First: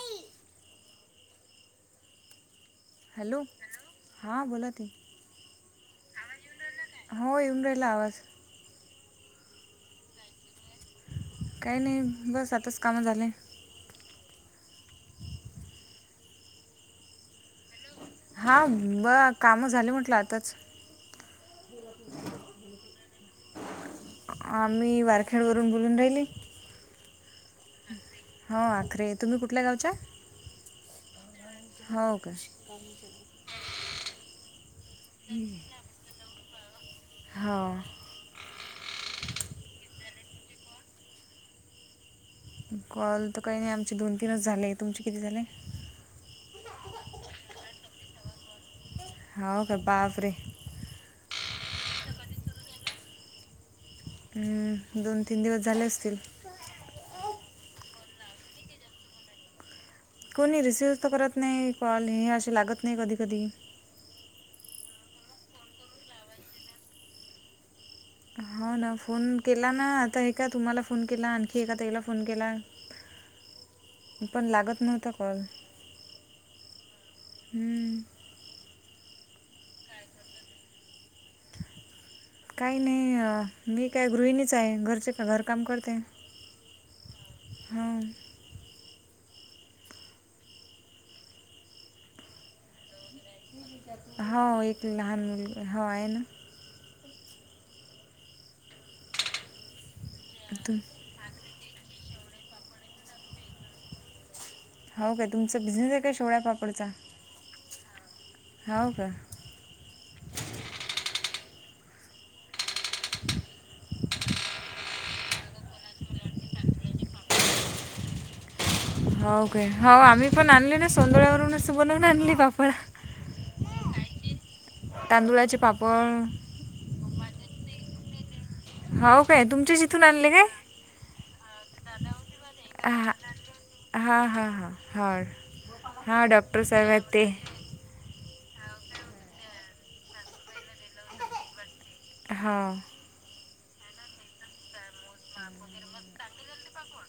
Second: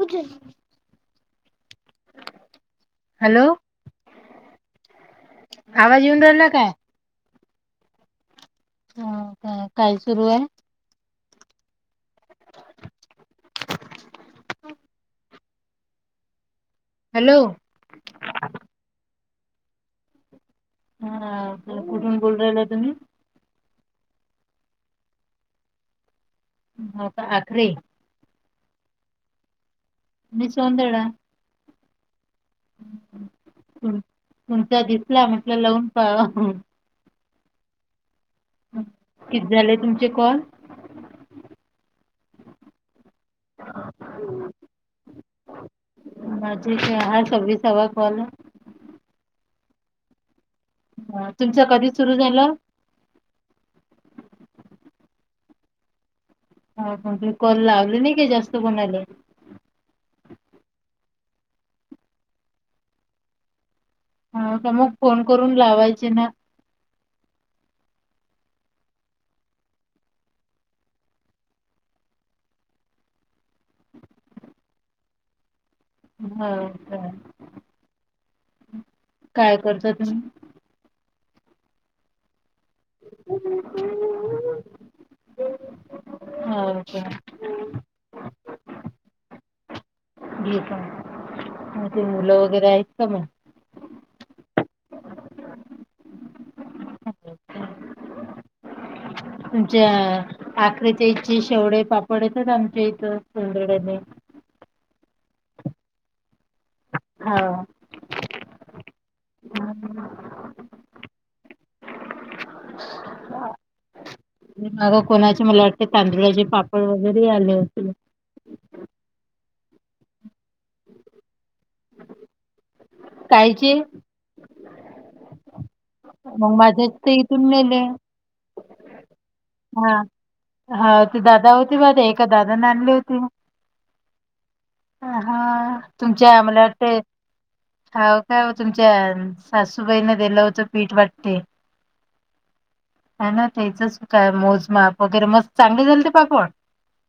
कजे [inaudible] हॅलो हां बोला ताई आवाज येऊन राहिला काय? हो येऊन राहिला आवाज हो काय काय सुरुय? काही नाही बस आताच काम झाले. हॅलो! हा ब काम झाले म्हटलं आताच हा कुठून बोलू राहिल्या तुम्ही? आ म्ही वारखेडवरून बोलून राहिले. हो का आखरी? हो आखरे तुम्ही कुठल्या गावच्या? मी सौदंडा. हो का. तुमचा दिसला म्हटलं लावून पाहावा हा किती झाले तुमचे कॉल? कॉल तर काही नाही आमचे दोन तीनच झाले तुमचे किती झाले? माझे का हा सव्वीसवा कॉल हंव का बाप रे! हं तुमच कधी सुरू झालं? दोन तीन दिवस झाले असतील. हाव का तुम्ही काॅल लावले नाही काय जास्त कोणाले? कोणी रिसीव्ह तर करत नाही कॉल हे असे लागत नाही कधी कधी हा तर मग फोन करून लावायचे ना? हो ना फोन केला ना आता हे का तुम्हाला फोन केला आणखी एका ताईला फोन केला. पण लागत नव्हता कॉल. हा ह हं. काय करता तुम्ही? काही नाही अ मी काय गृहिणीच आहे घरचे घर काम करते. हो का हम घी का ते मुलं वगैरे आहेत का मग हो एक लहान मुलगा हो आहे ना तुमच्या तुम आक्रतीची शेवडे पापड येतात आमच्या इथं सौंदड्याने हो काय तुमचा बिझनेस आहे काय शेवळ्या पापाचा? हो हा हो का? हा [inaudible] माग कोणाचे मला वाटते तांदुळाचे पापड वगैरे आले होते. हो काय हो आमही पण आणली ना सोदळ्यावरूनच बनवून आणली पापड कायची? तांदुळाचे पापड मग माझ्याच तर इथून नेले हाव काय तुमच्याच हा. इथून आणले काय? हा ती दादा होती बघा ते एका दादाने आणले हा होते हां हां हां ह हा हां तुमच्या मला डॉक्टर वाटते साहेबय ते हाव काय तुमच्या सासूबाईन दिलं होतं पीठ वाटी - - हा. का ना त्याचच काय मोजमाप वगैरे मस्त चांगले झाले ते पापड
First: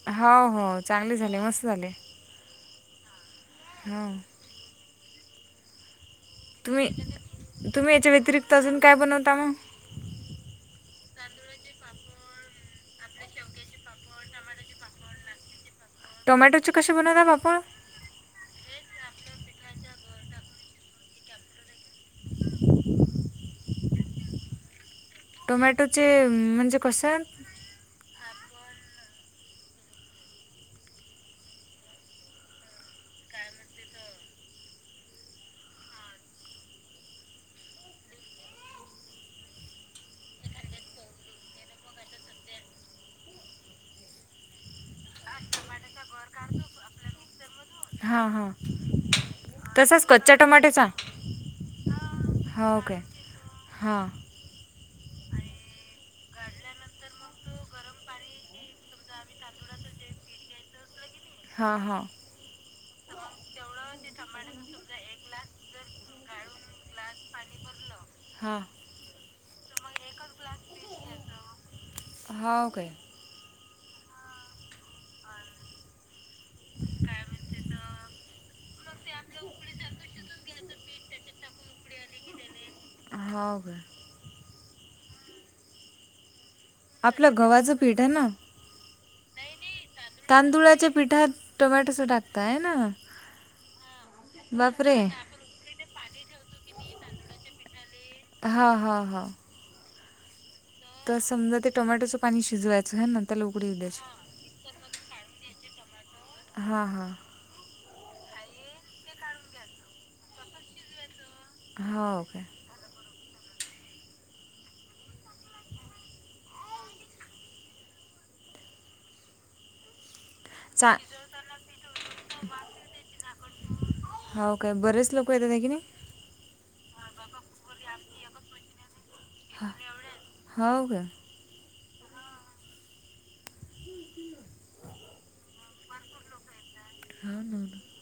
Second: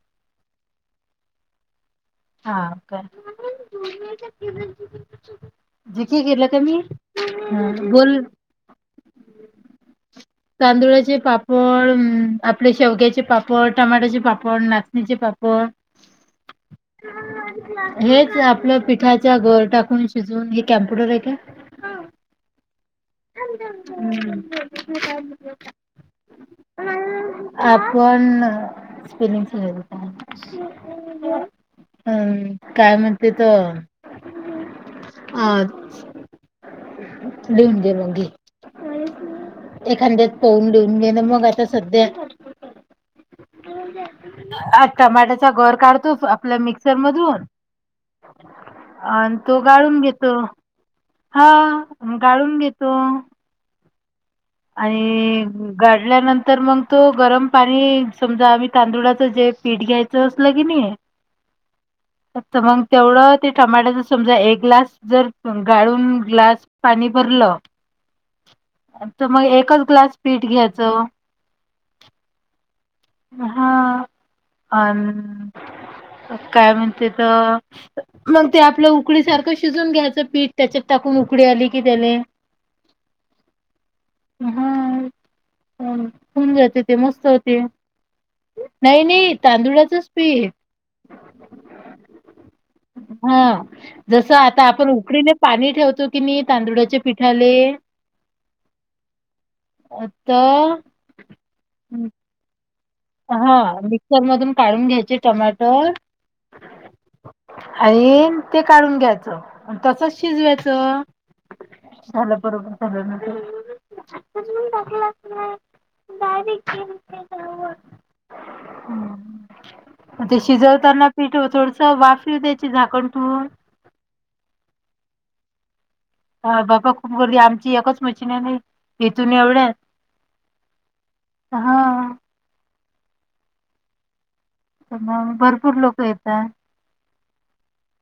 हा. हो. चांगले झाले मस्त झाले. हां का. हा. [unintelligible] जी के गेल्यात [unintelligible] क म तुम्ही हुं तुम्ही याच्या बोल व्यतिरिक्त अजून काय बनवता मग तांदुळाचे पापड, आपले शेवग्याचे पापड, टमाट्याचे पापड, नाच निचे पापड टोमॅटोचे कसे बनवता आपण? हेच आपलं पिठाच्या गर टाकून शिजवून हे कॅम्प्युटर हे काय? हु. [inaudible] टोमॅटोचे म्हणजे कसे आपन स्पिलिंग सरळ लिहतो आण - - अम काय म्हणते त अ देऊून [unintelligible] घे. एखांद्यात पहून देऊन गेण मग आता सध्या आ टमाटाचा गर काढतोस आपल्या मिक्सर मधून हां हां अ आणि तो गाळून तसाच कच्च्या घेतो. टोमॅटोचा हा गाळून हो घेतो काय हां. आणि गाळ्या नंतर मग तो गरम पाणी समजा आम्ही तांदुळाच जे पीठ घ्यायचं असलं कीनी हा. हा. मग तेवढं ते टमाटोचा समजा एक ग्लास जर गाळून ग्लास पाणी भरलं हां. तर मग एकच ग्लास पीठ घ्यायचं. हा वो काय हा अ काय म्हणते त मग ते आपलं उकडी सारखं शिजून घ्यायचं पीठ त्याच्यात टाकून उकडी आली की त्याले - - ह हवो का? हा [unintelligible] आपलं होते गव्हाचं पीठ हेना? नाही. नाही. तांदुळाचंच पीठ तांदुळाच्या पिठा टोमॅटोच टाकताय ना? हा जसं आता आपण बापरे उकडीले पाणी ठेवतो की नही तांदुळाच्या पिठाले हा, हा, हा. आता तर समजा ते टोमॅटोचं पाणी शिजवायच. हा मिक्सर मधून काढून घ्यायचे टमाॅटर. हां हां आणि ते काढून घ्यायचं तसच शिजवायचं. हां झालं ओके बरोबर झालं न ते [unintelligible] ते चा शिजवताना पीठ थोडसं वाफी त्याची झाकण ठिवून हो काय बरेच लोक येतात हायकि नई. हा बाबा खूप गर्दी आमची एकच मशीन हाय बाई इथून एवढ्या- - हो काय हो हा. पु ग भरपूर लोक येतात रा न [unintelligible]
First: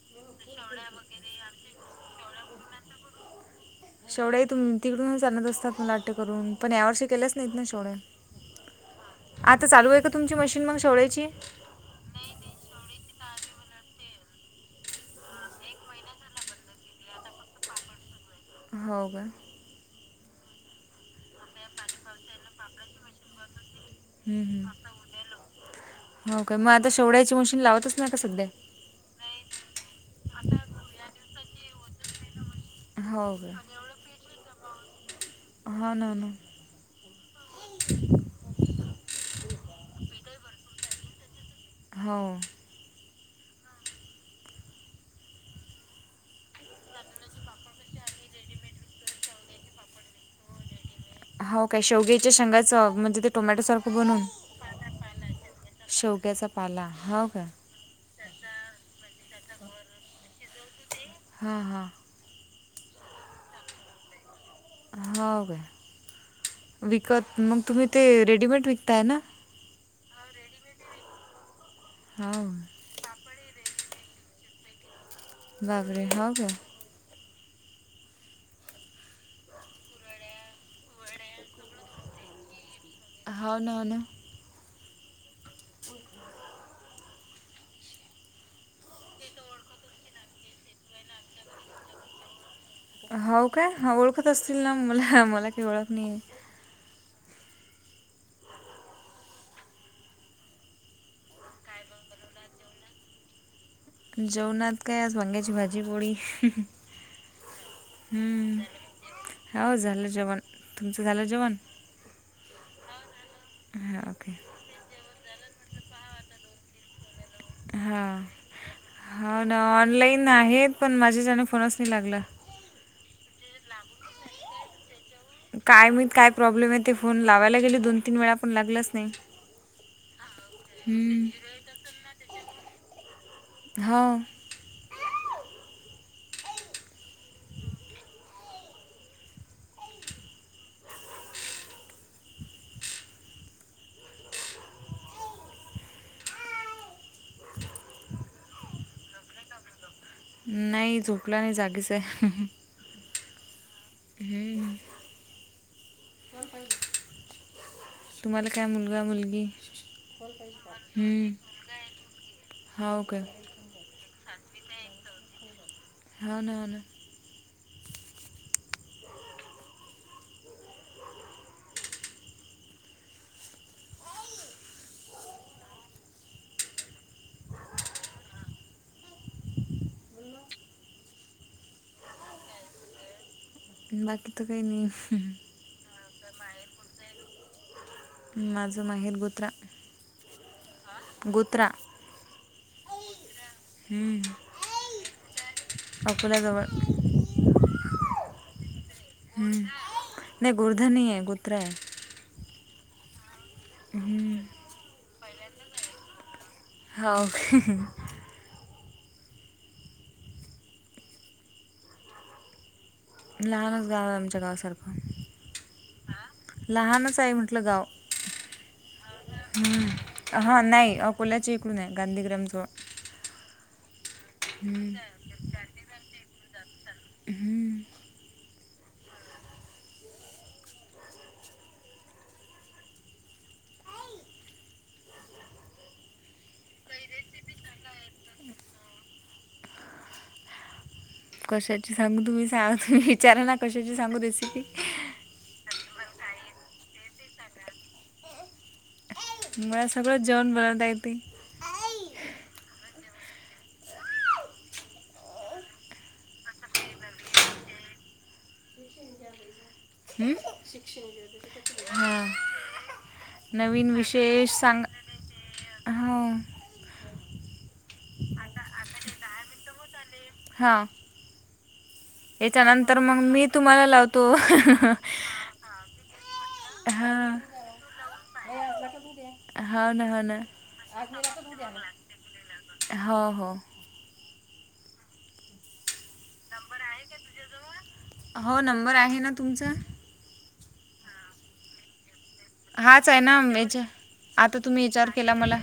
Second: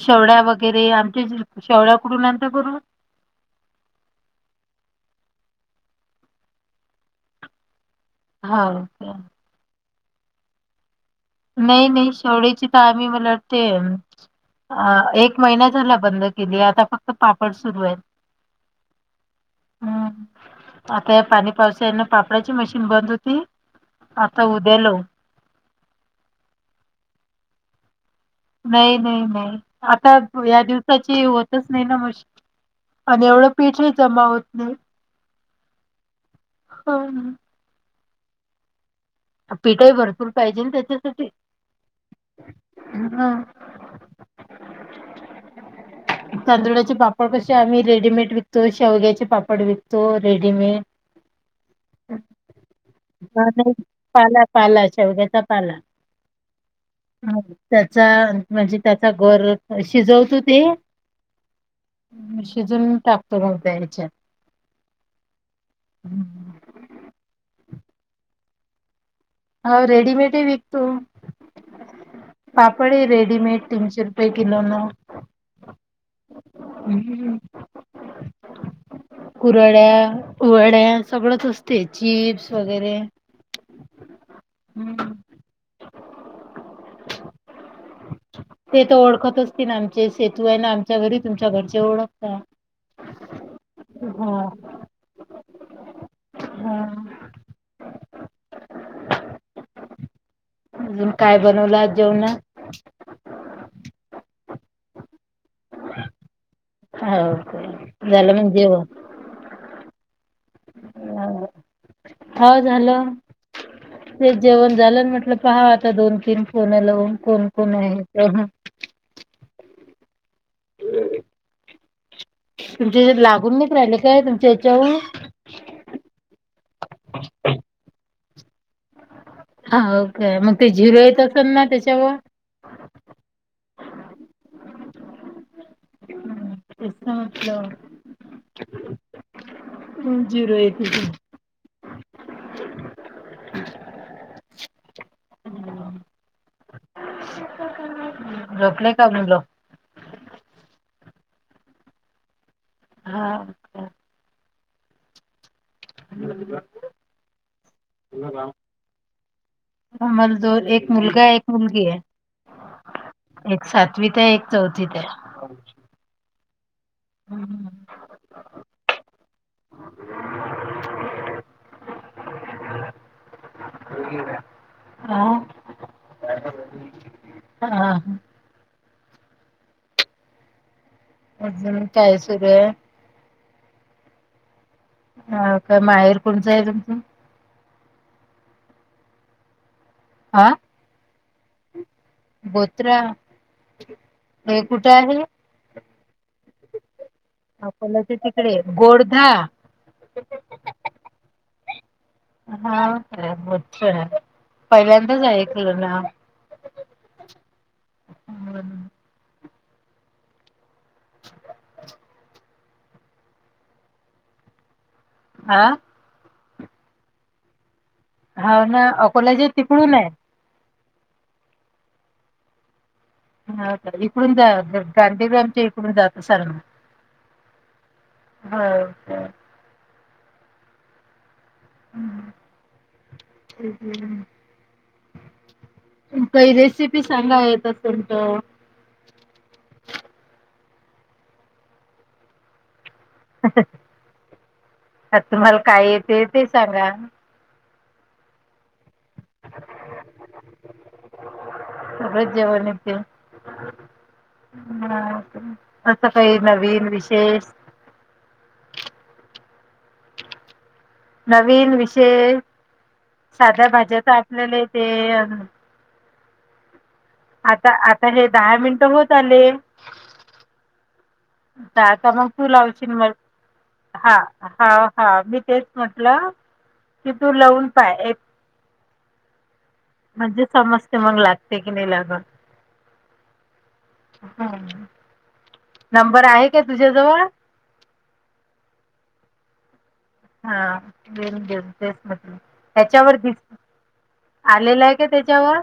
शेवड्या वगैरे आमच्या शेवड्या कुडून आणता बरून शेवट्या त तिकडूनच आणलत असतात मुलाट्य करून पण या वर्षे केल्याच नाहीत ना शेव्या हा आता चालू आहे का तुमची मशीन मग शेवळ्याची? नाही नाही शेडीची तर आम्ही मला वाटते अ एक महिना झाला बंद केली आता फक्त पापड सुरू आहेत हो का? हम्म आता या पाणी पावसाने पापडाची मशीन बंद होती आता हम्म, हम्म. उद्यालो हो का मग आता शेवड्याची मशीन लावतच ना का सध्या नाही नाही नाही आता या दिवसाची होतच नाही ना मशीन आणि हो एवढं काय पिठे जमा होत नाही हा ना ना हो पिठाही भरपूर पाहिजे आणि त्याच्यासाठी हो हा तांदुळाचे पापड कसे आम्ही रेडीमेड विकत तो शेवग्याचे पापड विकतो रेडीमेड हो काय शेगीच्या शंगाचं म्हणजे ते टोमॅटो नाही, सारखं ब पाला पाला शेवग्याचा पाला शेवग्याचा पाला हो काय त्याचा म्हणजे त्याचा गर शिजवतो ते हा हां शिजून टाकतो त्या ह्याच्यात हो काय विकत मग तुम्ही ते रेडीमेड विकताय ना हा रेडीमेड आहे विकतो हो पडे रेडीमेड तीनशे रुपये किलो न बाबरे हो का हम्म. कुरड्या वड्या सगळंच असते चिप्स वगैरे होन ना हम्म ते तर ओळखत असतील ना आमचे सेतू आहे ना आमच्या घरी तुमच्या घरचे ओळखत हो काय ओळखत असतील ना मला मला काही ओळख नाही हा अजून काय बनवलं जेवणा? जेवणात काय आस वांग्याची भाजीपोळी हो का झालं म्हण जेवण हो हो झालं जेवण तुमचं झालं जेवण हो झालं हां ते ओके जेवण झालं म्हटलं पहा आता दोन तीन फोन लावून कोण कोण आहे हां ते. हा ना ऑनलाईन आहेत पण माझ्या चने फोनच नाही लागला तुमच्या लागून नाही राहिले काय तुमच्या हयाच्यावरून काय माहीत काय प्रॉब्लेम आहे ते फोन लावायला गेले दोन तीन वेळा पण लागलाच नाही हा ओ काे मग ते झिरो येत असेल ना त्याच्यावर हा. ए मत जिरो य त [unintelligible] झोपले का मुलं. नाही झोपलाने जगिसे हा. हम्. ह. तुम्हाला काय मुलगा मुलगी मल दो एक मुलगा हम्म, एक मुलगी आहे. हो काय एक सातवीत आहे एक चौथीत आहे. हो ना ना. हम्म हा हा म् कायसर बाकी त काही नाही. ह काय माहेर कोुणचं आहे तुमचं माझं माहेर बुत्रा. आं. गुत्रा. बोत्रा हम्म, हे कुठे आहे. अकोल्याजवळ आपलाच्याकडे गोर्धा हम्म. नाही गुर्धनी आहे कुत्र आहे. हा आहे मो आहे हम्म. पहिल्यांदाच ऐकलं ना हो. [unintelligible] लहानच गाव आहे आमच्या गावासारखं हह. आ लहानच आहे म्हटलं गाव हाव ना अकोल्याच्या तिकडून ये- हां नाई अकोल्याच्या इकडून आहे गांधीग्रामजवळ हा का इकडून जा गांधी गांधीग्रामच्या इकडून जात सरना हम्म. हो, हो. हम् ह ह. काही रेसिपी सांगा येत असेल तर. कशाची सांगू तुम्ही सांग तुम्ही विचारा ना कशाची सांगू रेसिपी आ तुम्हाला काय येते ते सांगा. म सगळं जेवण बनवता येते. सगळच जेवण येते. ह असं काही नवीन विशेष हम् शिक्षन घे. नवीन विषय साध्या नवीन भाज्याचा आपल्याला ते. हा आता आता हे दहा मिनिट होत आले. हा तर आता मग तू लावशील त्याच्यानंतर मग मी तुम्हाला हा लावतो. हा हा मी तेच म्हटलं की तू लवून पाय हाव ना हो ना म्हणजे समजते मग लागते की नाही लागत हो हो ह. नंबर आहे काय तुझ्याजवळ हो नंबर आहे ना तुमचा हा बेन बेन हाच आहे ना याच्यावर आता तुम्ही आलेला आहे का विचार केला मला त्याच्यावर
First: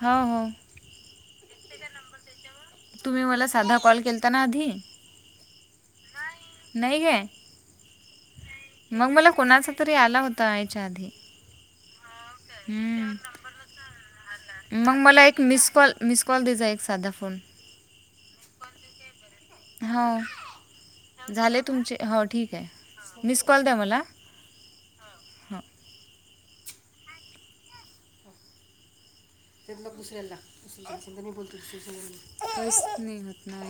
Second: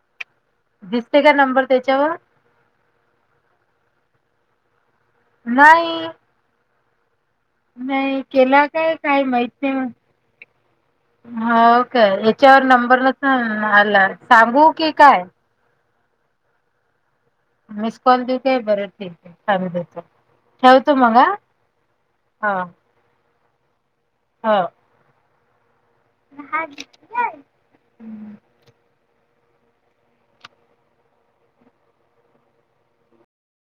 हा हो. दिसते का नंबर त्याच्यावर तुम्ही मला साधा कॉल केलता ना आधी नाई. नाही ग. केला काय मग काय मला माहित कोणाचा नाही तरी आला होता याच्या आधी हो का याच्यावर नंबर हम्म. नसन आला सांगू की मग काय? मला एक मिस काॅल मिस कॉल देजा एक साधा फोन मिस कॉल देते बर ठीक आहे चालू देतो हो ठेवतो मग झाले तुमचे हो हा. ठीक आहे मिस कॉल द्या मला हाव. ह आहे [inaudible] ल दुसऱ्या मी बोलतो दुऱत नाहीत नाही [unintelligible]